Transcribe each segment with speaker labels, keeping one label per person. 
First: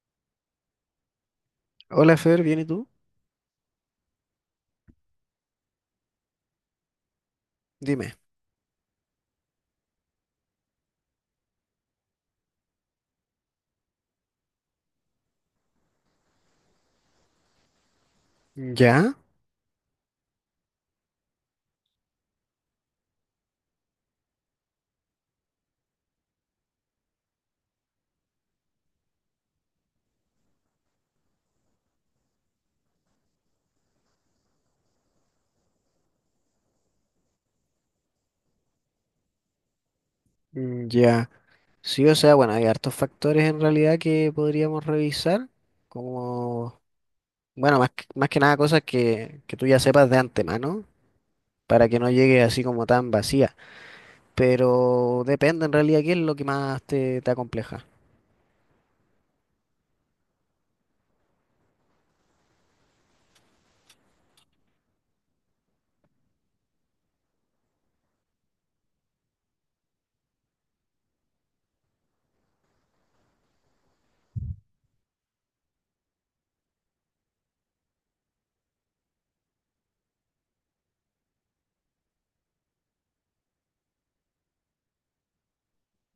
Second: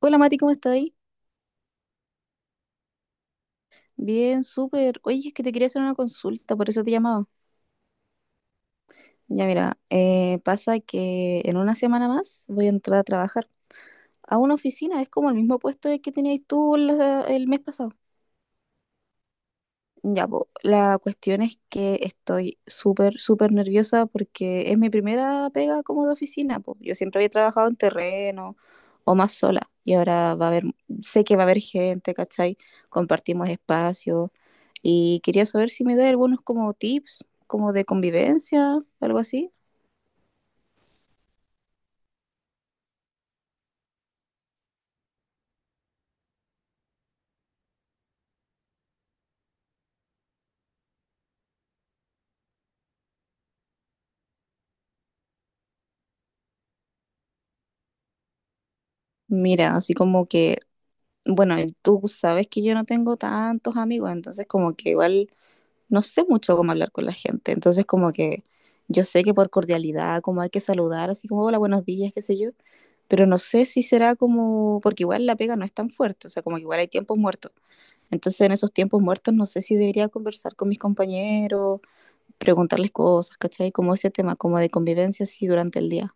Speaker 1: Hola Mati, ¿cómo estás ahí?
Speaker 2: Hola Fer, ¿bien y tú?
Speaker 1: Bien, súper. Oye, es que te quería hacer una consulta, por eso te llamaba.
Speaker 2: Dime.
Speaker 1: Ya mira, pasa que en una semana más voy a entrar a trabajar a una oficina, es como el mismo puesto en el que tenías tú el mes pasado.
Speaker 2: ¿Ya?
Speaker 1: Ya, po, la cuestión es que estoy súper, súper nerviosa porque es mi primera pega como de oficina, po. Yo siempre había trabajado en terreno o más sola y ahora sé que va a haber gente, ¿cachai? Compartimos espacio y quería saber si me da algunos como tips, como de convivencia, algo así.
Speaker 2: Mm, ya. Sí, o sea, bueno, hay hartos factores en realidad que podríamos revisar, como, bueno, más que nada cosas que tú ya sepas de antemano, para que no llegue así como tan vacía. Pero depende en realidad qué es lo que más te acompleja.
Speaker 1: Mira, así como que, bueno, tú sabes que yo no tengo tantos amigos, entonces como que igual no sé mucho cómo hablar con la gente, entonces como que yo sé que por cordialidad, como hay que saludar, así como hola, buenos días, qué sé yo, pero no sé si será como, porque igual la pega no es tan fuerte, o sea, como que igual hay tiempos muertos. Entonces en esos tiempos muertos no sé si debería conversar con mis compañeros, preguntarles cosas, ¿cachai? Como ese tema, como de convivencia así durante el día.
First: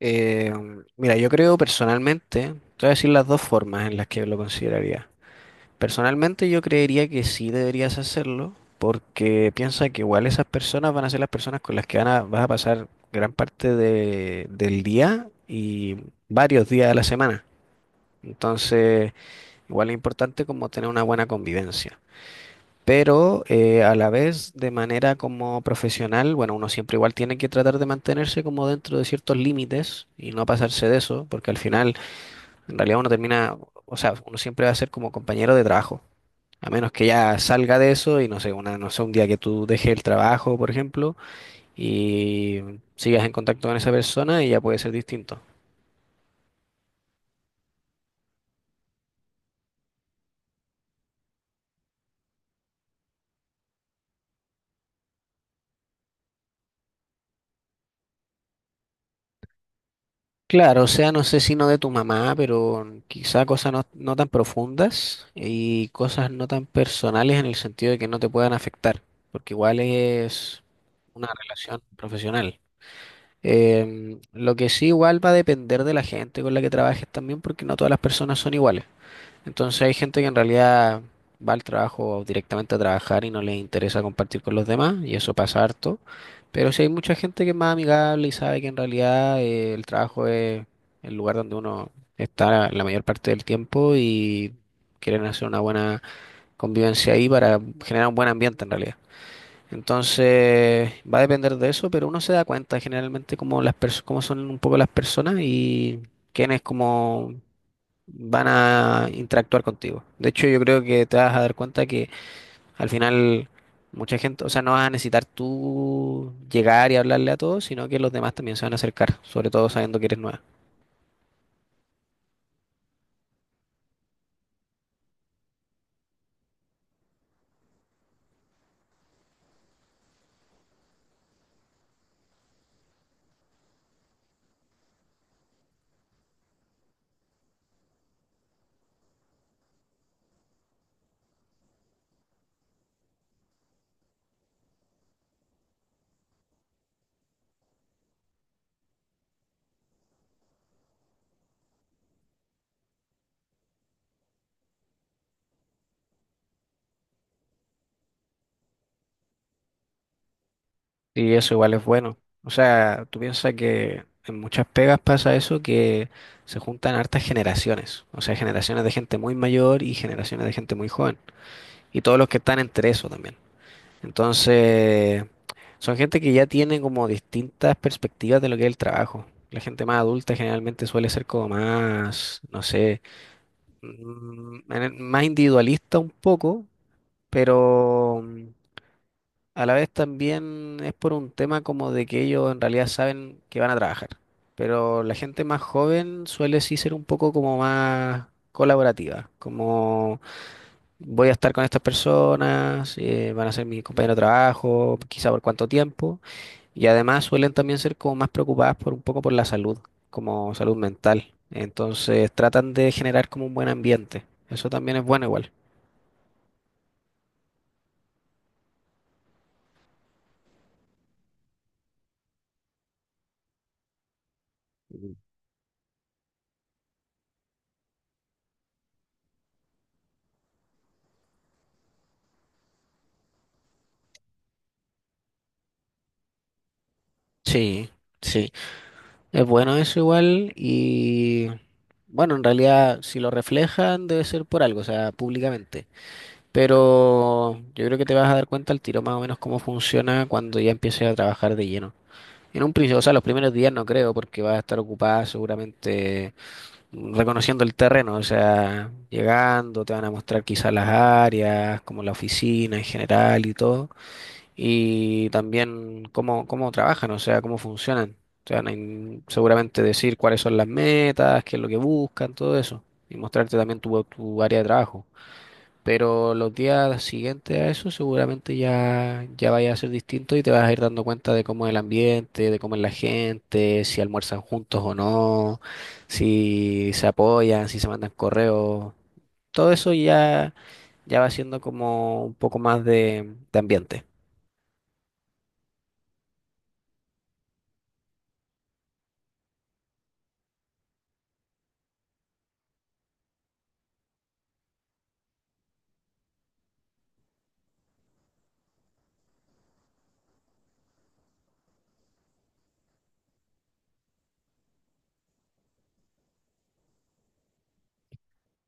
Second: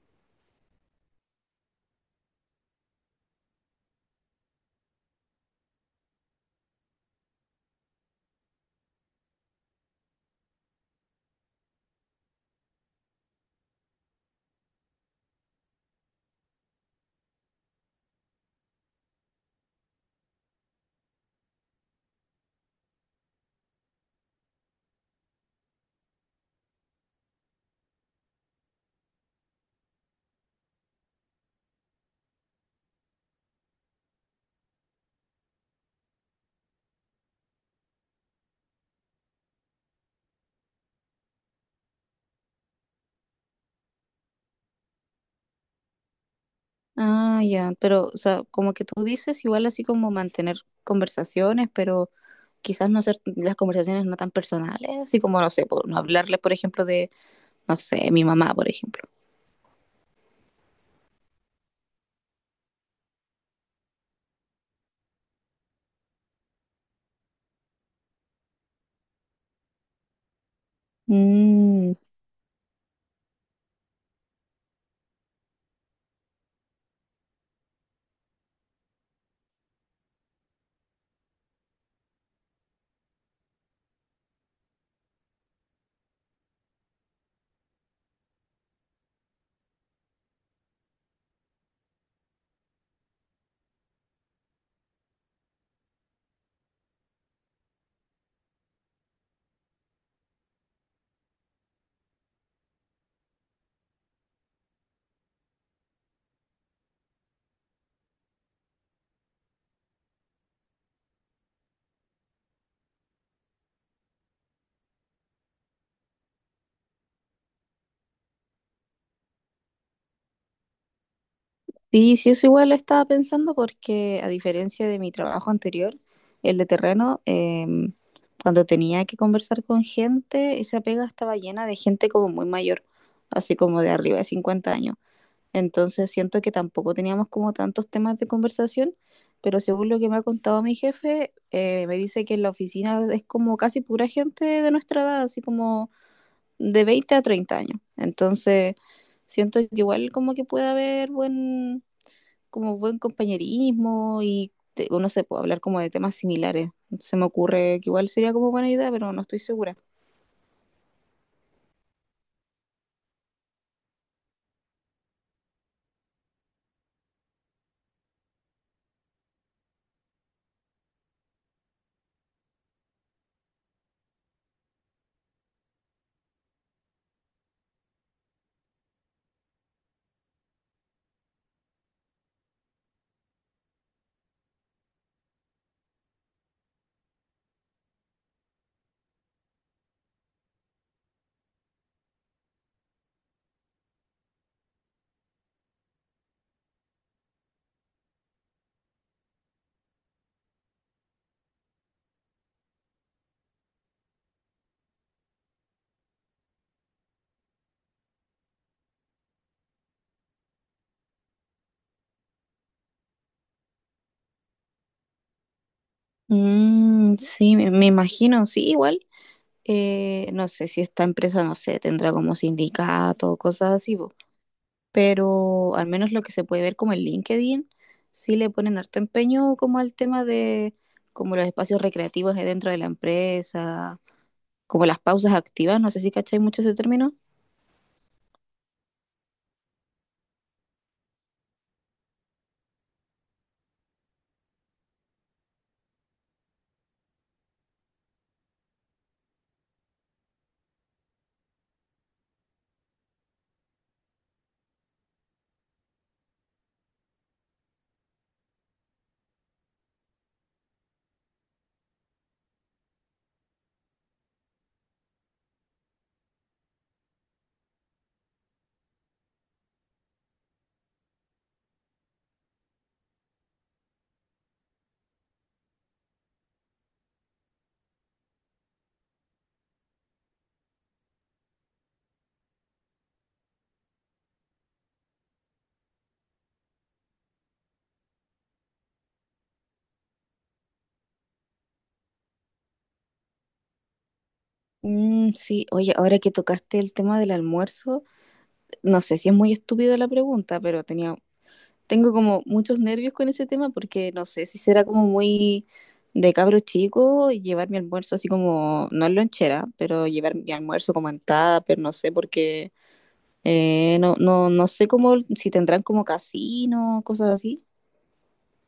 Speaker 2: Eh, mira, yo creo personalmente, te voy a decir las dos formas en las que lo consideraría. Personalmente yo creería que sí deberías hacerlo, porque piensa que igual esas personas van a ser las personas con las que vas a pasar gran parte del día y varios días de la semana. Entonces, igual es importante como tener una buena convivencia. Pero a la vez, de manera como profesional, bueno, uno siempre igual tiene que tratar de mantenerse como dentro de ciertos límites y no pasarse de eso, porque al final, en realidad uno termina, o sea, uno siempre va a ser como compañero de trabajo. A menos que ya salga de eso y no sé, una, no sé, un día que tú dejes el trabajo, por ejemplo, y sigas en contacto con esa persona y ya puede ser distinto.
Speaker 1: Ah, ya, pero, o sea, como que tú dices, igual así como mantener conversaciones, pero quizás no ser las conversaciones no tan personales, así como, no sé, por, no hablarles, por ejemplo, de no sé, mi mamá, por ejemplo.
Speaker 2: Claro, o sea, no sé si no de tu mamá, pero quizá cosas no, no tan profundas y cosas no tan personales en el sentido de que no te puedan afectar, porque igual es una relación
Speaker 1: Mm,
Speaker 2: profesional. Lo que sí igual va a depender de la gente con la que trabajes también, porque no todas las personas son iguales. Entonces hay gente que en realidad va al trabajo directamente a trabajar y no les interesa compartir con los demás, y eso pasa harto. Pero sí hay mucha gente que es más amigable y sabe que en realidad el trabajo es el lugar donde uno está la mayor parte del tiempo y quieren hacer una buena convivencia ahí para generar un buen ambiente en realidad. Entonces va a depender de eso, pero uno se da cuenta generalmente cómo las cómo son un poco las personas y quién es como van a interactuar contigo. De hecho, yo creo que te vas a dar cuenta que al final mucha gente, o sea, no vas a necesitar tú llegar y hablarle a todos, sino que los demás también se van a acercar, sobre todo sabiendo que eres nueva.
Speaker 1: sí, sí, eso igual lo estaba pensando porque a diferencia de mi trabajo anterior, el de terreno, cuando tenía que conversar con gente, esa pega estaba llena de gente como muy mayor, así como de arriba de 50 años. Entonces siento que tampoco teníamos como tantos temas de conversación, pero según lo que me ha contado mi jefe, me dice que en la oficina es como casi pura gente de nuestra edad, así como de 20 a 30 años. Entonces, siento que igual como que puede haber buen, como buen compañerismo y uno se puede hablar como de temas similares. Se me ocurre que igual sería como buena idea, pero no estoy segura.
Speaker 2: Y eso igual es bueno. O sea, tú piensas que en muchas pegas pasa eso, que se juntan hartas generaciones, o sea, generaciones de gente muy mayor y generaciones de gente muy joven, y todos los que están entre eso también. Entonces, son gente que ya tiene como distintas perspectivas de lo que es el trabajo. La gente más adulta generalmente suele ser como más, no sé, más individualista un poco, pero a la vez también es por un tema como de que ellos en realidad saben que van a trabajar. Pero la gente más joven suele sí ser un poco como más colaborativa, como voy a estar con estas personas, van a ser mis compañeros de trabajo, quizá por cuánto tiempo, y además suelen también ser como más preocupadas por un poco por la salud, como salud mental. Entonces tratan de generar como un buen ambiente. Eso también es bueno igual.
Speaker 1: Mm, sí, me imagino, sí, igual. No sé si esta empresa, no sé, tendrá como sindicato, cosas así, po.
Speaker 2: Ujú.
Speaker 1: Pero al menos lo que se puede ver como en LinkedIn, sí le ponen harto empeño como al tema de como los espacios recreativos de dentro de la empresa, como las pausas activas, no sé si cacháis mucho ese término.
Speaker 2: Sí, sí, es bueno eso igual y bueno, en realidad si lo reflejan debe ser por algo, o sea, públicamente. Pero yo creo que te vas a dar cuenta al tiro más o menos cómo funciona cuando ya empieces a trabajar de lleno. En un principio, o sea, los primeros días no creo, porque va a estar ocupada seguramente reconociendo el terreno, o sea, llegando, te van a mostrar quizás las áreas, como la oficina en general y todo, y también cómo, cómo trabajan, o sea, cómo funcionan. Te van a seguramente decir cuáles son las metas, qué es lo que buscan, todo eso, y mostrarte también tu área de trabajo. Pero los días siguientes a eso seguramente ya, ya vaya a ser distinto y te vas a ir dando cuenta de cómo es el ambiente, de cómo es la gente, si almuerzan juntos o no, si se apoyan, si se mandan correos. Todo eso ya, ya va siendo como un poco más de ambiente.
Speaker 1: Mm, sí, oye, ahora que tocaste el tema del almuerzo, no sé si es muy estúpido la pregunta, pero tengo como muchos nervios con ese tema porque no sé si será como muy de cabro chico y llevar mi almuerzo así como, no en lonchera, pero llevar mi almuerzo como en tupper, no sé, porque no, no, no sé cómo, si tendrán como casino, cosas así.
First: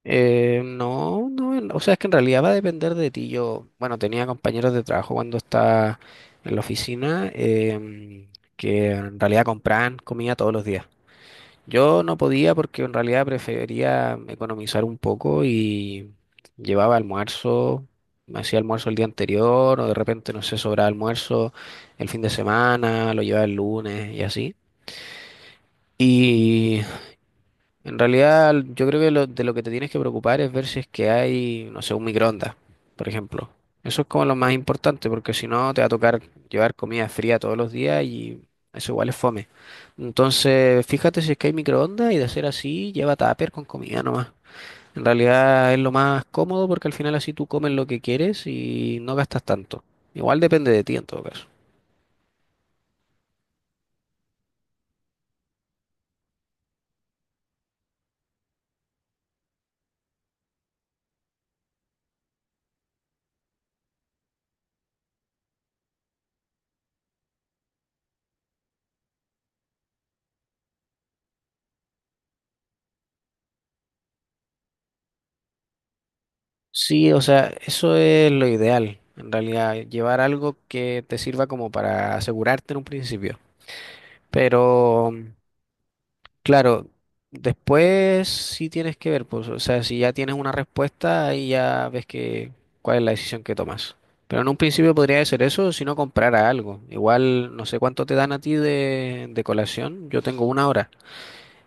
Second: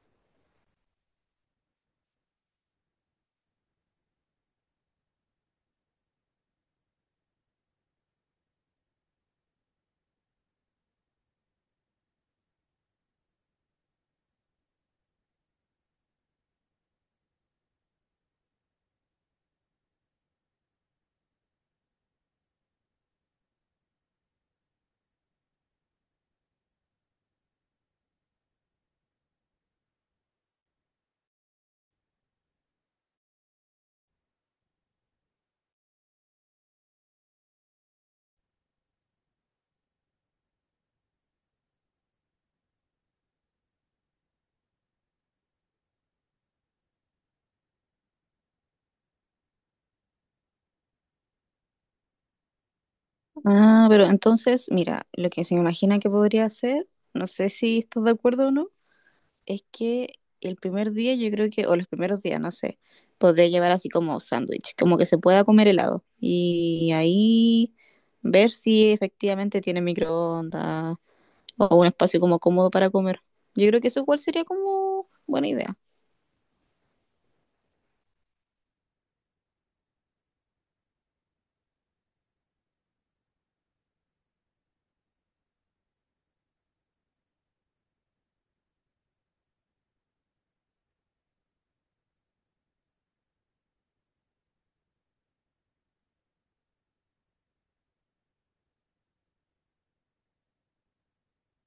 Speaker 2: No, no, o sea, es que en realidad va a depender de ti. Yo, bueno, tenía compañeros de trabajo cuando estaba en la oficina, que en realidad compraban comida todos los días. Yo no podía porque en realidad prefería economizar un poco y llevaba almuerzo, me hacía almuerzo el día anterior o de repente, no sé, sobraba almuerzo el fin de semana, lo llevaba el lunes y así. Y en realidad, yo creo que de lo que te tienes que preocupar es ver si es que hay, no sé, un microondas, por ejemplo. Eso es como lo más importante, porque si no te va a tocar llevar comida fría todos los días y eso igual es fome. Entonces, fíjate si es que hay microondas y de ser así, lleva tupper con comida nomás. En realidad es lo más cómodo porque al final así tú comes lo que quieres y no gastas tanto. Igual depende de ti en todo caso.
Speaker 1: Ah, pero entonces, mira, lo que se me imagina que podría hacer, no sé si estás de acuerdo o no, es que el primer día yo creo que, o los primeros días, no sé, podría llevar así como sándwich, como que se pueda comer helado. Y ahí ver si efectivamente tiene microondas o un espacio como cómodo para comer. Yo creo que eso igual sería como buena idea.
Speaker 2: Sí, o sea, eso es lo ideal, en realidad, llevar algo que te sirva como para asegurarte en un principio. Pero, claro, después sí tienes que ver, pues, o sea, si ya tienes una respuesta, ahí ya ves que cuál es la decisión que tomas. Pero en un principio podría ser eso, si no comprara algo. Igual, no sé cuánto te dan a ti de colación, yo tengo una hora.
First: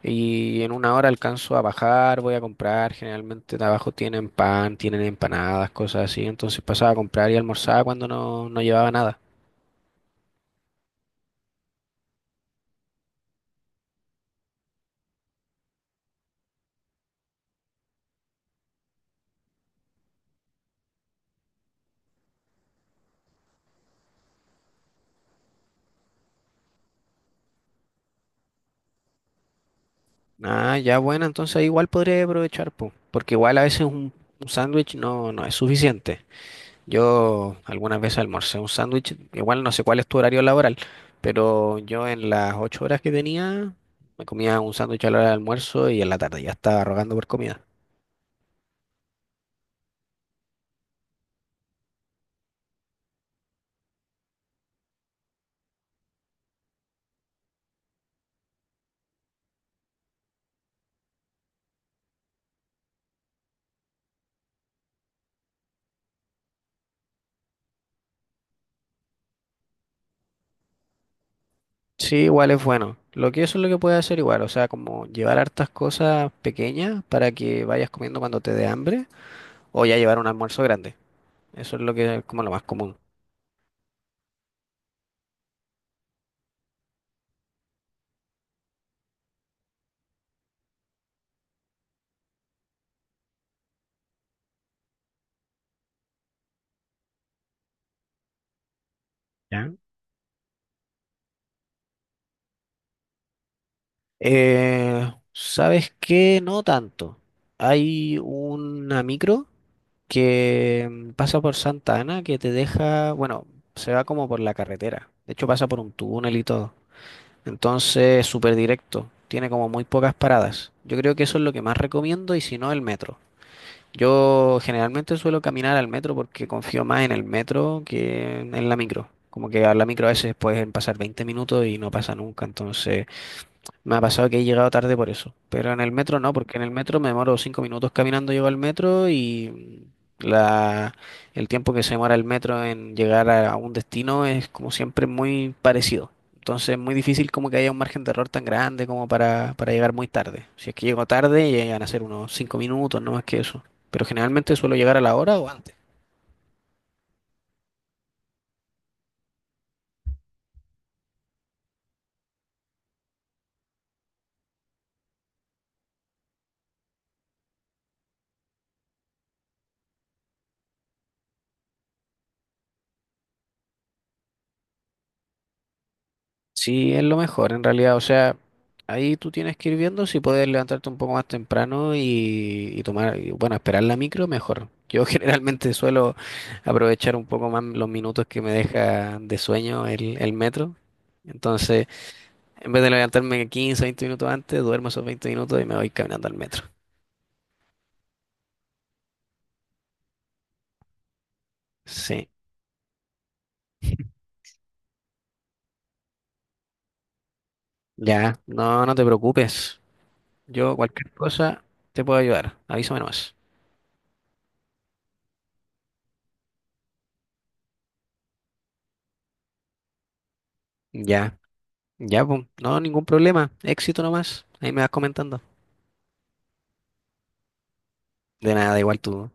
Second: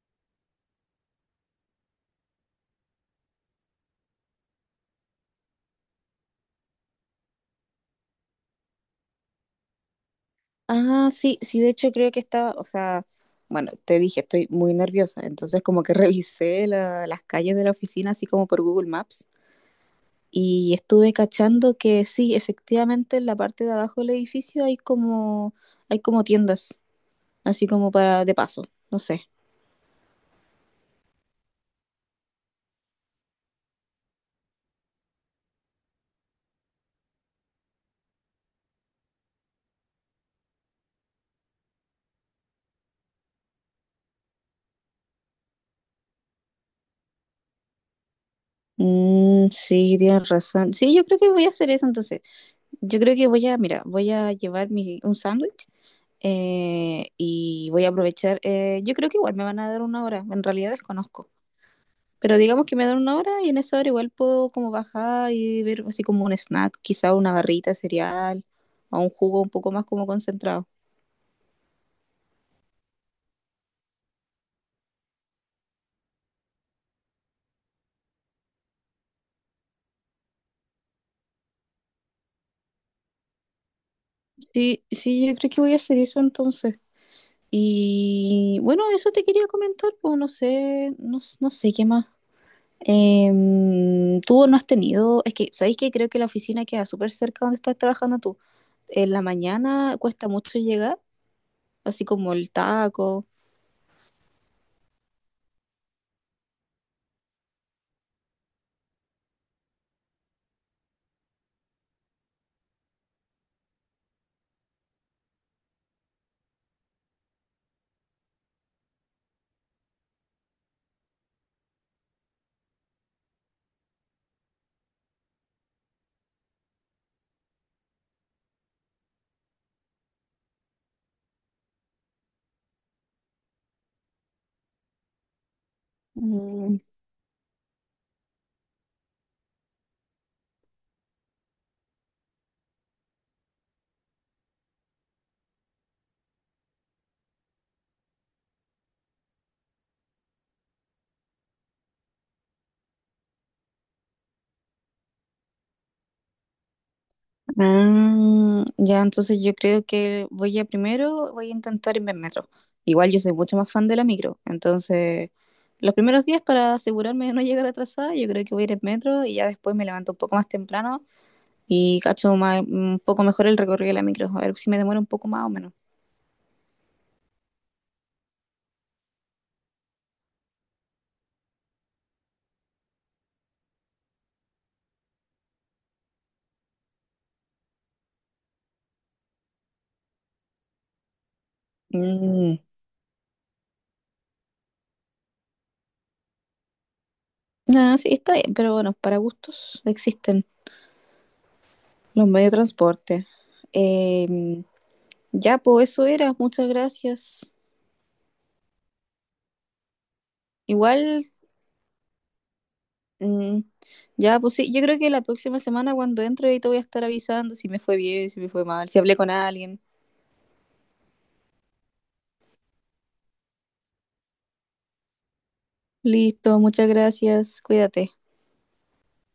Speaker 2: Y en una hora alcanzo a bajar, voy a comprar. Generalmente de abajo tienen pan, tienen empanadas, cosas así. Entonces pasaba a comprar y almorzaba cuando no, no llevaba nada.
Speaker 1: Ah, sí, sí, de hecho creo que estaba, o sea, bueno, te dije, estoy muy nerviosa, entonces como que revisé las calles de la oficina así como por Google Maps. Y estuve cachando que sí, efectivamente en la parte de abajo del edificio hay como tiendas, así como para de paso, no sé.
Speaker 2: Ah, ya bueno, entonces ahí igual podría aprovechar, po, porque igual a veces un sándwich no, no es suficiente. Yo algunas veces almorcé un sándwich, igual no sé cuál es tu horario laboral, pero yo en las 8 horas que tenía me comía un sándwich a la hora del almuerzo y en la tarde ya estaba rogando por comida.
Speaker 1: Mm, sí, tienes razón. Sí, yo creo que voy a hacer eso entonces. Yo creo que voy a, mira, voy a llevar mi, un sándwich, y voy a aprovechar. Yo creo que igual me van a dar una hora, en realidad desconozco. Pero digamos que me dan una hora y en esa hora igual puedo como bajar y ver así como un snack, quizá una barrita de cereal o un jugo un poco más como concentrado.
Speaker 2: Sí, igual es bueno. Lo que eso es lo que puedes hacer igual, o sea, como llevar hartas cosas pequeñas para que vayas comiendo cuando te dé hambre, o ya llevar un almuerzo grande. Eso es lo que es como lo más común.
Speaker 1: Sí, sí, yo creo que voy a hacer eso entonces. Y bueno, eso te quería comentar, pues no sé, no, no sé qué más. Tú no has tenido, es que, ¿sabéis que Creo que la oficina queda súper cerca donde estás trabajando tú. En la
Speaker 2: ¿Ya?
Speaker 1: mañana cuesta mucho llegar, así como el taco.
Speaker 2: ¿Sabes qué? No tanto. Hay una micro que pasa por Santa Ana que te deja, bueno, se va como por la carretera. De hecho, pasa por un túnel y todo. Entonces, súper directo. Tiene como muy pocas paradas. Yo creo que eso es lo que más recomiendo y si no, el metro. Yo generalmente suelo caminar al metro porque confío más en el metro que en la micro. Como que a la micro a veces pueden pasar 20 minutos y no pasa nunca, entonces... Me ha pasado que he llegado tarde por eso, pero en el metro no, porque en el
Speaker 1: Mm.
Speaker 2: metro me demoro 5 minutos caminando, llego al metro y la, el tiempo que se demora el metro en llegar a un destino es como siempre muy parecido. Entonces es muy difícil como que haya un margen de error tan grande como para llegar muy tarde. Si es que llego tarde, llegan a ser unos 5 minutos, no más que eso. Pero generalmente suelo llegar a la hora o antes.
Speaker 1: Ah, ya, entonces yo creo que voy a primero, voy a intentar irme en metro. Igual yo soy mucho más fan de la micro, entonces los primeros días para asegurarme de no llegar atrasada, yo creo que voy a ir en metro y ya después me levanto un poco más temprano y cacho un poco mejor el recorrido de la micro, a ver si me demora un poco más o menos.
Speaker 2: Sí, es lo mejor en realidad. O sea, ahí tú tienes que ir viendo si puedes levantarte un poco más temprano y tomar, y, bueno, esperar la micro, mejor. Yo generalmente suelo aprovechar un poco más los minutos que me deja de sueño el metro. Entonces,
Speaker 1: Mm.
Speaker 2: en vez de levantarme 15, 20 minutos antes, duermo esos 20 minutos y me voy caminando al metro.
Speaker 1: Ah, sí, está bien, pero bueno, para gustos existen los
Speaker 2: Sí,
Speaker 1: medios de transporte. Em, ya, pues eso era, muchas gracias.
Speaker 2: ya, no, no te preocupes. Yo cualquier
Speaker 1: Igual.
Speaker 2: cosa te puedo ayudar. Avísame nomás.
Speaker 1: Mm, ya, pues sí, yo creo que la próxima semana cuando entre ahí te voy a estar avisando si me fue bien, si me fue mal, si hablé con alguien.
Speaker 2: Ya, ya, pum. No, ningún problema. Éxito nomás. Ahí me vas comentando.
Speaker 1: Listo, muchas gracias, cuídate.
Speaker 2: De nada, igual tú.